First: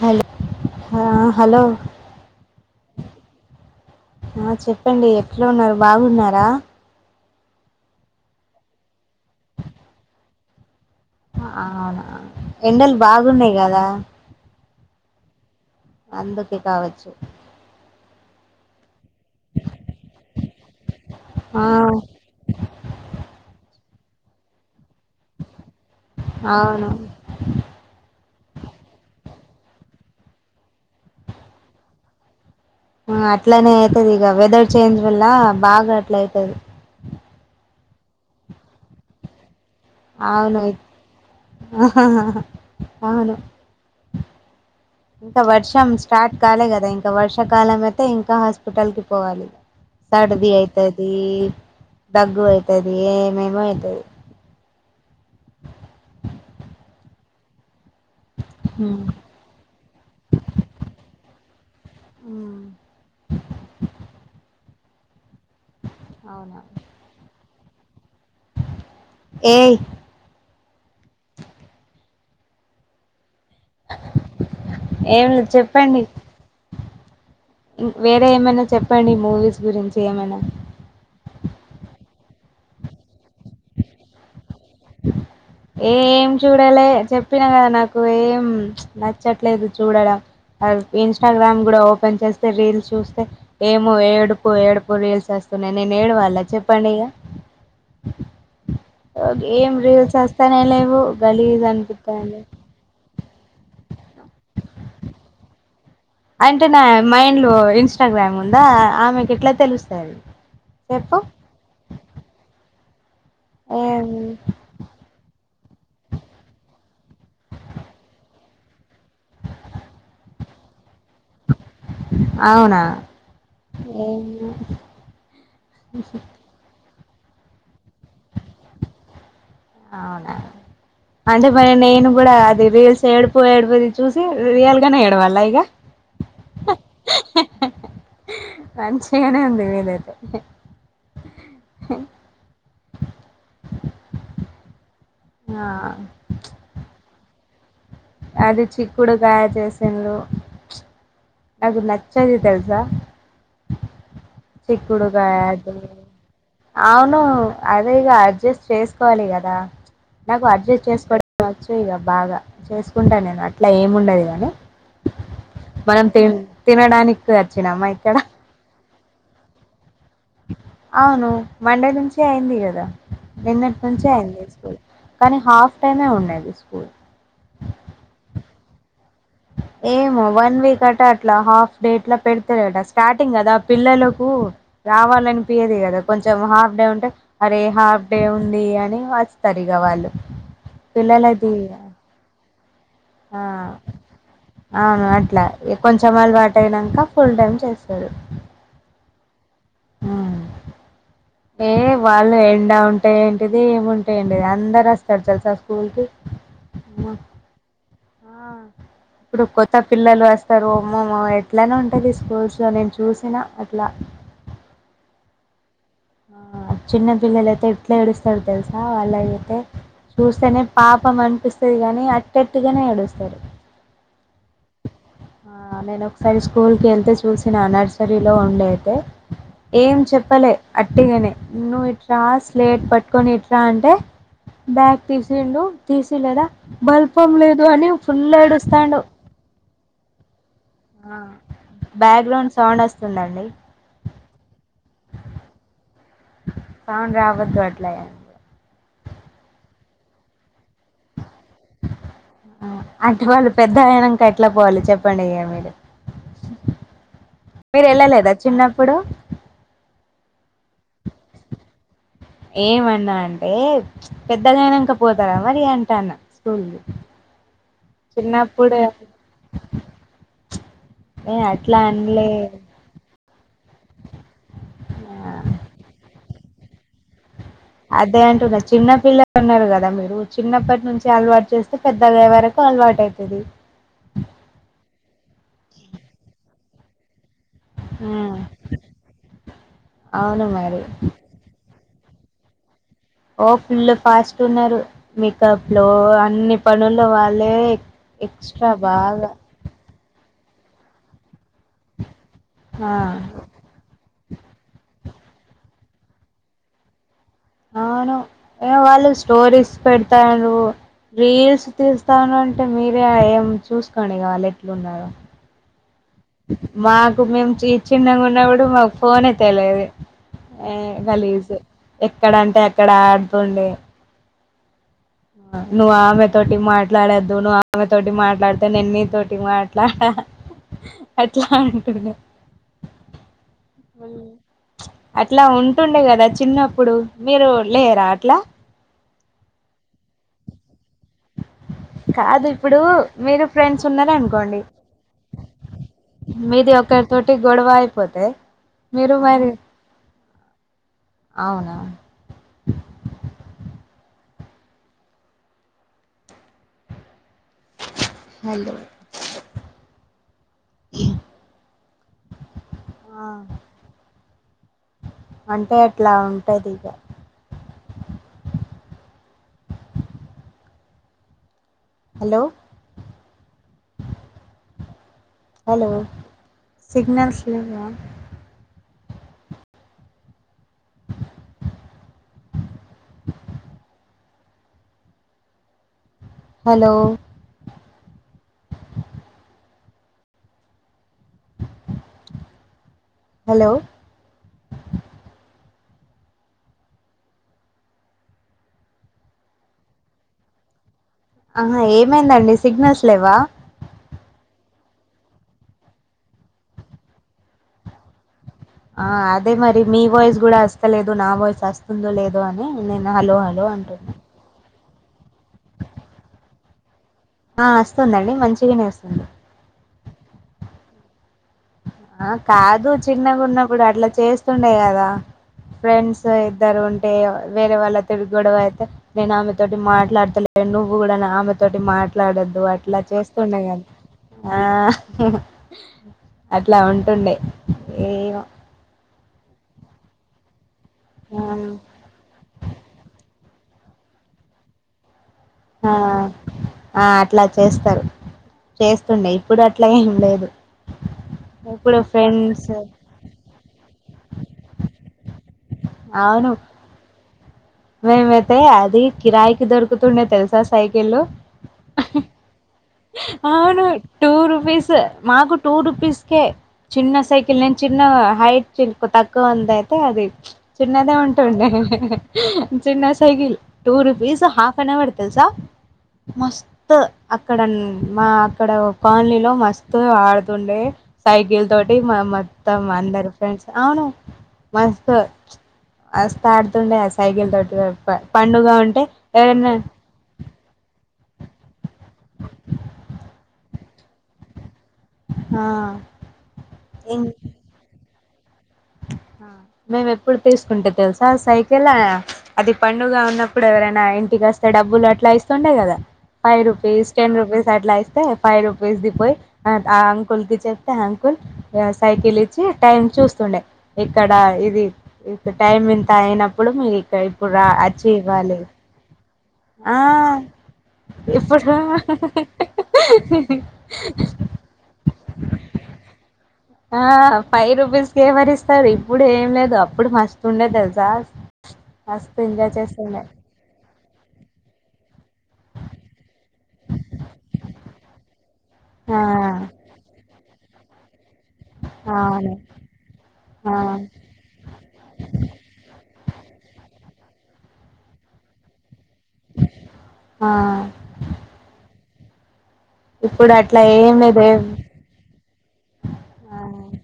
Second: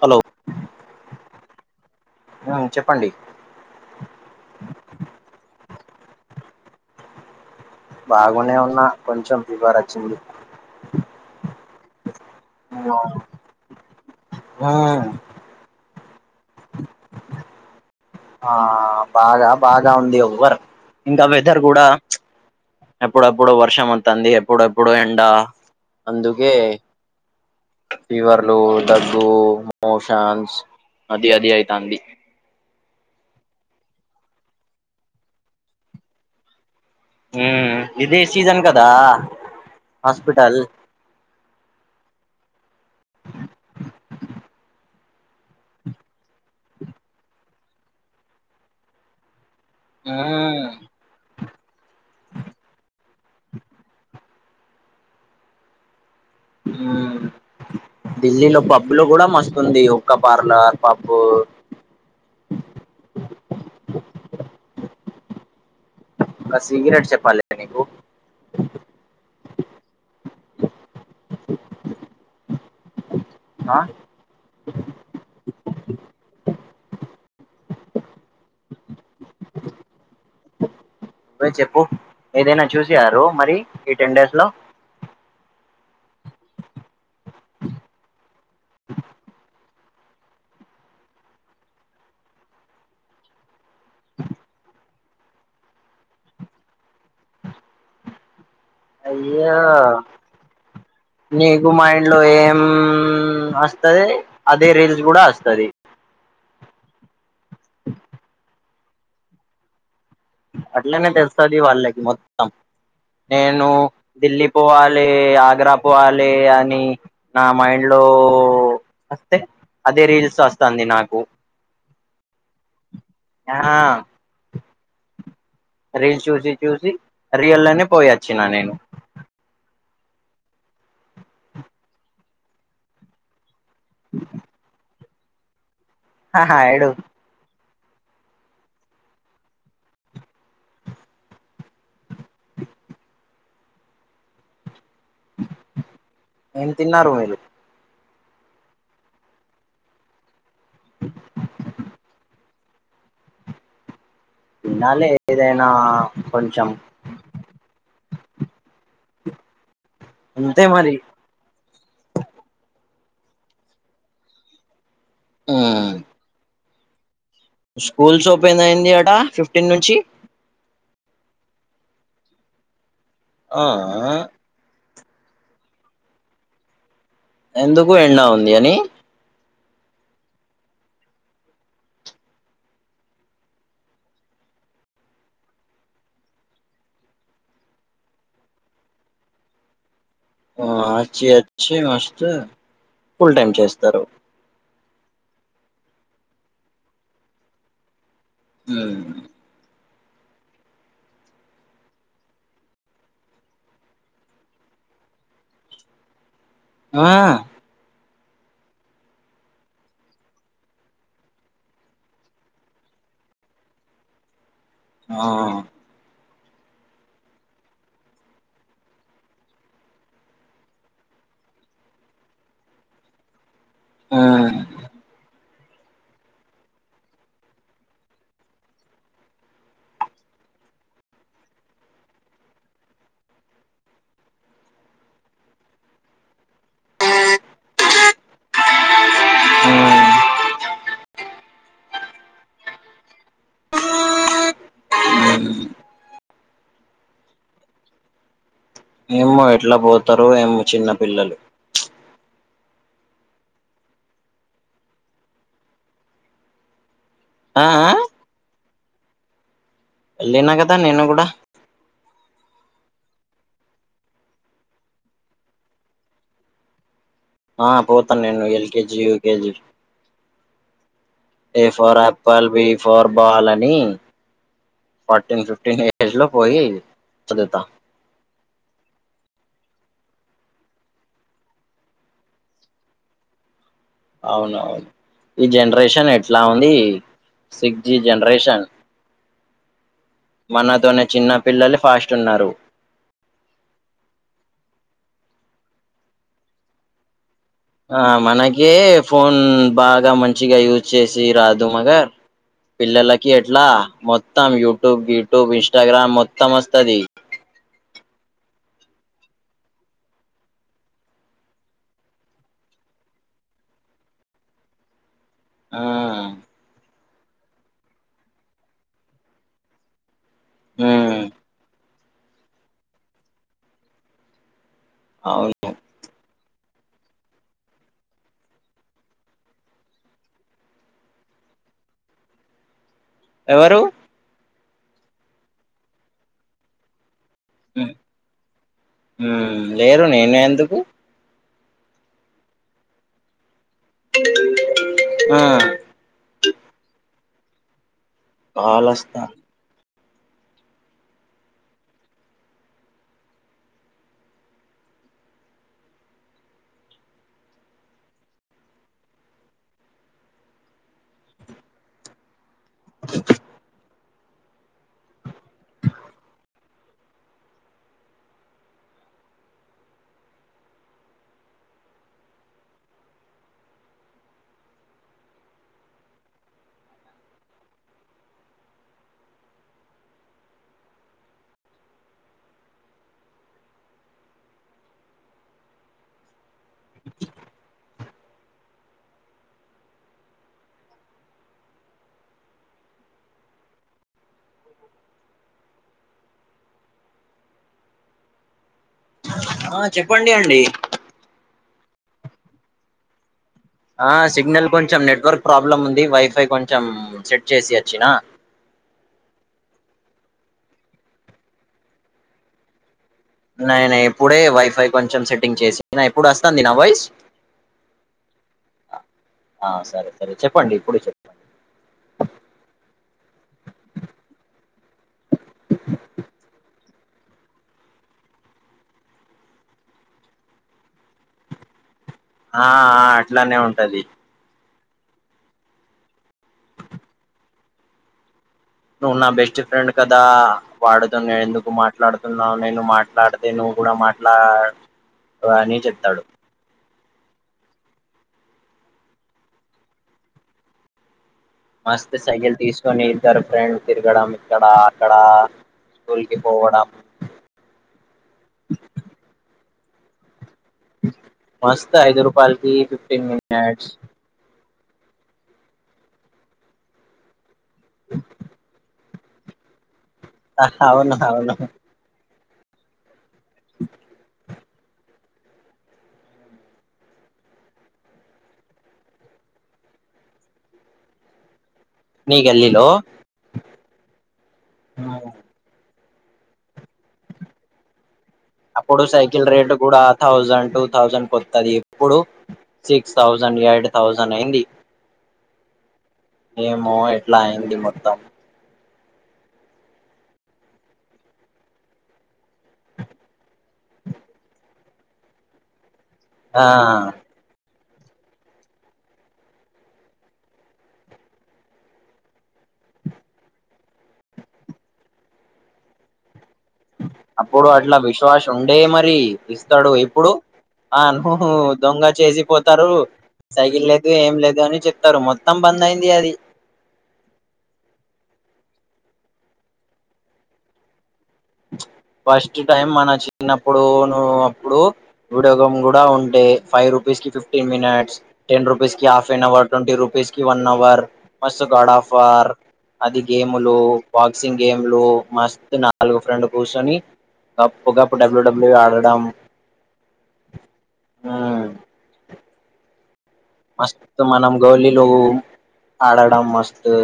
Hello హ hello ఉమ్ చెప్పండి ఆ చెప్పండి ఎట్లా ఉన్నారు బాగున్నారా బాగునే ఉన్నా కొంచెం ఫీవర్ వచ్చింది అవునా ఎండలు ఉమ్ బాగున్నాయి కదా అందుకె కావచ్చు ఆ బాగా బాగా ఉంది ఎవ్వర్ ఇంకా వెదర్ ఆ కూడా ఎప్పుడప్పుడు వర్షం అంత తంది ఎప్పుడప్ ప్పుడు ఎండ అందుకే అవును ఫీవర్లు దగ్గు మోషన్స్ అది అదియితాంది ఆ అట్లానే అవుతది ఇక వెదర్ చేంజ్ వల్ల బాగా అట్ల అయితది ఊ ఇదే సీజన్ కదా హాస్పిటల్ అవును అవును ఇంకా వర్షం స్టార్ట్ కాలే కదా ఇంకా వర్షాకాలం అయితే ఇంకా హాస్పిటల్ కి పోవాలి సడది ఉమ్ అయితది దగ్గు అవుతది ఏమేమో అవుతది ఊ ఢిల్లీలో పబ్ లో కూడా మస్తుంది ఒక్క బార్ల పబ్ అవునా ఒక సిగరెట్ చెప్పాలి నీకు ఏయ్ ఆ పెండి వేరే ఏమైనా చెప్పండి మూవీస్ గురించి ఏమైనా రే చెప్పు ఏదైనా చూసారు మరి ఈ టెన్ డేస్ లో ఏం చూడలే చెప్పిన కదా నాకు ఏం నచ్చట్లేదు చూడడం ఇన్స్టాగ్రామ్ కూడా ఓపెన్ చేస్తే రీల్స్ చూస్తే ఏమో ఏడుపు ఏడుపు రీల్స్ వస్తే వస్తున్నాయి నేను ఏడవాళ చెప్పండి ఇక అయ్యా ఏం రీల్స్ వస్తానే లేవు గలీజ్ నీకు మా ఇండ్లో అనిపిస్తుంది ఏం వస్తది అదే రీల్స్ కూడా వస్తది ఇంటిలో ఇన్స్టాగ్రామ్ ఉందా ఆమెకి ఎట్లా తెలుస్తది అట్లనే తెలుస్తది వాళ్ళకి మొత్తం నేను ఢిల్లీ పోవాలి ఆగ్రా పోవాలి అని నా మైండ్ లో వస్తే అదే రీల్స్ వస్తుంది నాకు అవునా ఆ వామ్మో రీల్ చూసి చూసి రియల్లోనే పోయిొచ్చిన నేను అవునా అంటే మరి నేను కూడా అది రీల్స్ ఏడుపో ఏడు రీల్ చూసి రియాల్గానే ఏడవళ్ళ ఇగ ఆహా ఏడువ్ మంచిగానే ఉంది వీదైతే హు ఆ ఏం తిన్నారు మీరు అది చిక్కుడు కాయ చేసిర్రూ అది నచ్చదు తెల్సా తినాలి చిక్కుడుకాయ ఏదైనా అది కొంచెం అవును అదేగ అడ్జస్ట్ చేసుకోవాలి కదా నాకు అంతే అడ్జస్ట్ మరి చేసుకోవడం వచ్చు ఇక బాగా చేసుకు కుంటా నేను అట్లా ఏముండదు గాని ఉమ్ మనం తి తినడానికి వచ్చినామా ఇక్కడ స్కూల్స్ ఓపన్ అయింది అట ఫిఫ్టీన్ నుంచి అవును మండే నుంచే అయింది కదా ఆ నిన్నటి నుంచే అయింది స్కూల్ కానీ హాఫ్ టైమే ఉన్నది స్కూల్ ఎందుకు ఎండా ఉంది అని ఏమో వన్ వీక్ అట అట్లా హాఫ్ డే అట్లా పెడతారట స్టార్టింగ్ కదా పిల్లలకు రావాలనిపయదు కదా కొంచెం హాఫ్ డే ఉంటే అరే హాఫ్ డే ఉంది అని వస్తరు ఇగా వాళ్ళు మ్ అచ్చి పిల్లలది అచ్చి వస్తే ఫుల్ టైమ్ చేస్తరు ఆ అట్లా కొంచెం అలవాటు అయినాంక ఫుల్ టైమ్ చేస్తరు మ్ హ్మ్. ఏ వాళ్ళు ఎండా ఉంటే ఏంటిది ఏముంటే ఏంటిది అందరు వస్తారు తెలుసా స్కూల్ కి మ్ ఆ! ఇప్పుడు కొత్త పిల్లలు వస్తరు ఒమ్మ ఎట్లనో ఉంటది స్కూల్స్ లో నేను చూసినా అట్లా ఆ ఆ చిన్న పిల్లలయితే ఎట్లా ఏడుస్తారు తెలుసా వాళ్ళ అయితే చూస్తేనే పాపం అనిపిస్తది గానీ అట్టట్టుగానే ఏడుస్తారు ఉమ్ ఆ నేను ఒకసారి స్కూల్ కి ఎళ్తే చూసిన నర్సరీలో ఉండేతే ఏం చెప్పలే అట్టిగానే నువ్వెట్ల స్లేట్ పట్టుకొని ఇట్ర అంటే బ్యాగ్ తీసిండు తీసిలేదా బల్పం లేదు అని ఫుల్ ఏడుస్తాండు ఉమ్ ఆ బ్యాక్గ్రౌండ్ సౌండ్ వస్తుందండి సౌండ్ రావద్దు అట్లాయ ఏమో ఎట్లా పోతారో ఏమో చిన్న పిల్లలు అంటే వాళ్ళు పెద్ద ఆయనంకా ఎట్లా పోవాలి చెప్పండి ఇంగ మీరు ఆ ఆ మీరెళ్ళలేదా చిన్నప్పుడు లినా కదా నేను కూడా ఏమన్నా అంటే పెద్దగైనాంక పోతారా మరి అంటాన్న స్కూల్ కి ఆ పోతా నేను చిన్నప్పుడు ఎల్కేజీ యూకేజీ ఏ అట్లా ఫార్ అనలే యాప్పల్ బి ఫార్ బాల్ అని ఫార్టీన్ ఫిఫ్టీన్ ఏజ్ లో పోయి చదువుతా అదే అంటున్నా చిన్న పిల్లలు ఉన్నారు కదా మీరు చిన్నప్పటి నుంచి అలవాటు చేస్తే పెద్దగాయ వరకు అల్వాటయితది అవునవును ఈ జనరేషన్ ఎట్లా ఉంది సిక్స్ జి ఉమ్ జనరేషన్ అవును మరి మనతోనే చిన్న పిల్లలు ఫాస్ట్ ఉన్నారు ఓ ఫుల్ ఫాస్ట్ ఉన్నారు మేకప్ లో అన్ని పనుల్లో వా ఆ మనకే ఫోన్ బాగా మంచిగా యూజ్ చేసి రాదు మగ ఆ పిల్లలకి ఎట్లా మొం మొత్తం యుట్యూబ్ గి ట్యూబ్ ఇన్స్టాగ్రామ్ మొత్తం వస్తది అవును ఏ వాళ్ళు స్టోరీస్ పెడతారూ రీల్స్ తీస్తారూ అంటే మీరే ఏం చూసుకోని ఇంగ వాళు ఎట్లు ఉన్నారు ఆ మాకు మేము చిన్నంగా ఉన్నప్పుడు మాకు ఫోన్ ఏ తెలిదు ఏ ఉమ్ గలీజ్ ఎక్కడంటే ఎక్కడ ఆడుతుండే అవును నువ్వు అమే తోటి మాట్లాడద్దు నువ్వు ఆమె తోటి మాట్లాడితే నేను నీ తోటి మాట్లాడా అట్లా అంటునారు ఎవరు అట్లా ఉంటుండే కదా చిన్నప్పుడు మీరు లేరా అట్లా లేరు నేను ఎందుకు కాదు ఇప్పుడు మీరు ఫ్రెండ్స్ ఉన్నార అనుకోండి ఆ మీది ఒకరి తోటి గొడవ అయిపోతే కాల్ మీరు వస్తా మరి అవున హలో ఆ అంటే అట్లా ఉంటది ఇగ హలో హలో సిగ్నల్స్ లెవ్వ హలో హలో ఆ చెప్పండి అండి ఆహ ఏమైందండి సిగ్నల్స్ లెవ్వ ఆ సిగ్నల్ కొంచెం నెట్వర్క్ ప్రాబ్లం ఉంది వైఫై కొంచెం సెట్ చేసి వచ్చిన ఆ అదే మరి మీ వాయిస్ కూడా ఆస్తలేదు నా వాయిస్ కూడా ఆస్తుందో లేదో అని నేను హలో హలో నైనా అంటున్నా ఇప్పుడే వైఫై కొంచెం సెట్టింగ్ చేసి ఇప్పుడు వస్తంది నా వాయిస్ ఆ వస్తుందండి మంచిగానే వస్తుంది ఆ సరే సరే చెప్పండి ఇప్పుడు చెప్పం ఆ కాదు చిన్నగున్నప్పుడు అట్లా చేస్తుండే కదా ఫ్రెండ్స్ ఇద్దరు ఉంటే వేరే వాళ్ళ తిరిగు గొడవ అయితే నేను ఆమెతోటి మాట్లాడుతలే నువ్వు కూడా నా ఆమె తోటి ఆ మాట్లాడొద్దు అట్లా ఆ అట్లానే చేస్తుండే కద్ ఉంటది ఆ అట్లా ఉంటుండే ఏమో నువ్వు నా బెస్ట్ ఫ్రెండ్ కదా వాడుతో నువ్ ఎందుకు మాట్లాడుతున్నావు నేను మాట్లాడు నే నువ్ కూడా మాట్లా అని ఆ చెప్తాడు ఆ అట్లా చేస్తారు చేస్తుండే ఇప్పుడు అట్లా ఏం లేదు ఇప్పుడు మస్తు సైకిల్ ఫ్రెండ్స్ తీసుకొని ఇద్దరు ఫ్రెండ్ తిరగడం ఇక్కడ అక్కడ స్కూల్కి అవును పోవడం మేమైతే అది కిరాయికి దొరుకుతుండే తెల్ మస్త ఐదు రూపాయలకి ఫిఫ్టీన్ అవును మినట్స్ టూ రూపీస్ మాకు టూ రూపీస్కే చిన్న సైకిల్ నేను చిన్న హైట్ చి తక్కువ ఉందయితే అది చిన్నదే అవును అవును ఉంటుండే చిన్న సై cycle two rupees half an hour తెలుసా మస్త్ అక్కడ మా అక్కడ కాలనీలో మస్తు ఆడుతుండే సైకిల్ తోటి టి మా మీ మొత్తం గల్లీలో అందారు ఫ్రెండ్స్ అవును మస్త్ మస్త్ ఆడుతుండే ఆ సైకిల్ తోటి మేం అప్పుడు సైకిల్ రేట్ కూడా థౌజండ్ టూ థౌసండ్ కొత్తది ఇప్పుడు సిక్స్ థౌసండ్ ఎయిట్ థౌసండ్ అయింది ఆ ఏమ ఇం ఎట్లా అయ్యింది మొత్తం మేము ఎప్పుడు తీసుకుంటే తెలుసా సైకిల్ అది పండుగ ఉన్నప్పుడు ఎవరైనా ఇంటి కోస్తే డబ్బులు అట్లా ఇస్తుండే కదా ఫైవ్ ఆ రూపీస్ టెన్ రూపీస్ అట్లా తే ఫైవ్ రూపీస్ ది పోయి ఆ అంకుల్ కి చెప్తే అంకుల్ సైకిల్ ఇచ్చి టైమ్ చూస్తుండే ఇక్కడ ఇది టైమ్ ఎంత అయిన అప్పుడు అట్లా విశ్వాస్ ఉండే మరి ఇస్తాడు ఆ ఇప్పుడు ఆను ఇప్పుడు దొంగ చేసిపోతారు సైకిల్ లేదు ఏం లేదు అని చెప్తారు మొత్తం బంద్ అయింది అది ఆ ఫైవ్ రూపీస్కీ ఏవరిస్తారు ఇప్పుడు ఏం లేదు అప్పుడు మస్తుండే తెల్సా ఫస్ట్ టైం మన చిన్నప్పుడు నువ్ అప్పుడు వీడియో గేమ్ కూడా ఉంటే ఫైవ్ రూపీస్ కి ఫిఫ్టీన్ మినిట్స్ టెన్ రుపీస్ కి హాఫ్ అన్ ఆ అవర్ ట్వంటీ రూపీ పీస్ కి వన్ అవర్ మస్తు గాడ్ ఆఫర్ అవును అది ఆ గేములు బాక్సింగ్ గేమ్లు మస్త్ నా గు ఫ్రెండ్ కుసోని గప్పుగప్పు డబ్ల్యూ డబ్ల్యూ ఆడ్ తం ఆ హు ఇప్పుడు అట్లా ఏం మస్త్ లేదు మనం ఏం గోళీలు ఆడడం ఆ మస్తు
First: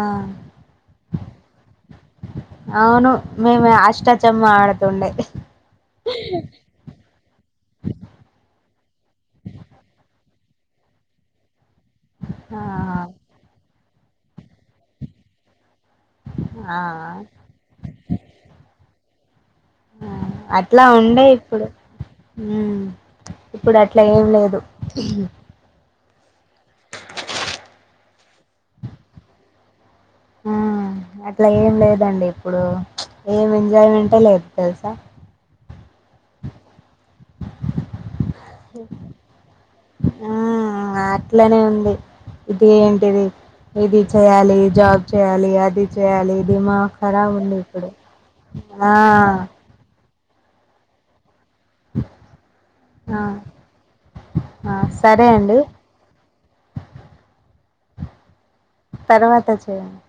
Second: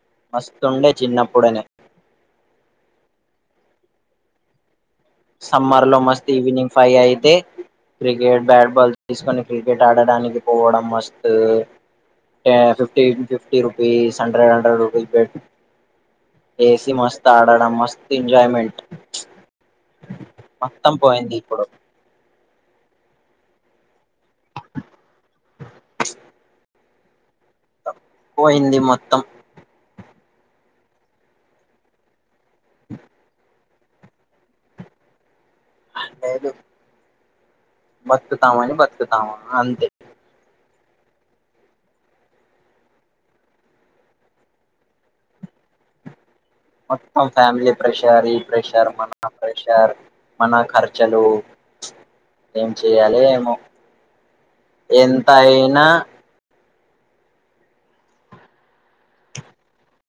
ఆ మస్తుండే చిన్నప్పుడనే అవును మేమే అష్టాచమ్మ ఆడత సమ్మర్ లో మస్త్ ఈవినింగ్ ఫైవ్ అయితే క్రికెట్ బ్యాట్ బాల్ తీసుకొని క్రికెట్ ఆడడానికి పోవడం మష్ట్ ట్యా ఆ fifteen fifty rupees hundred hundred rupees bet ఆ ఏసి మస్త్ ఆడాడం మస్త్ ఎంజాయ్ మెంట్ ఆ అట్లా ఉండే ఇప్పుడు ఉమ్ ఇప్పుడు అట్లా ఏం లేదు పోయింది మొత్తం ఆ అట్లా ఏం లేదండి ఇప్పుడు ఏమి ఎంజాయ్ మెంట్ ఎ లేదు తెలుసా మరి లేదు బతుకుతామాని బతుకుతమా అంతే ఆ అట్లానే ఉంది ఇది ఏంటిది ఇది చెయాలి జాబ్ చేయాలి అది చెయ్యాలి మొత్తం ఫ్యామిలీ ప్రెషర్ ఈ ప్రెషర్ ఆ మన ప్రెషర్ మన ఖర్చలు ఏం చేయాలో ఆ ఏమో ఆ, సరే ఎంత అండి అయినా తర్వాత చేయండి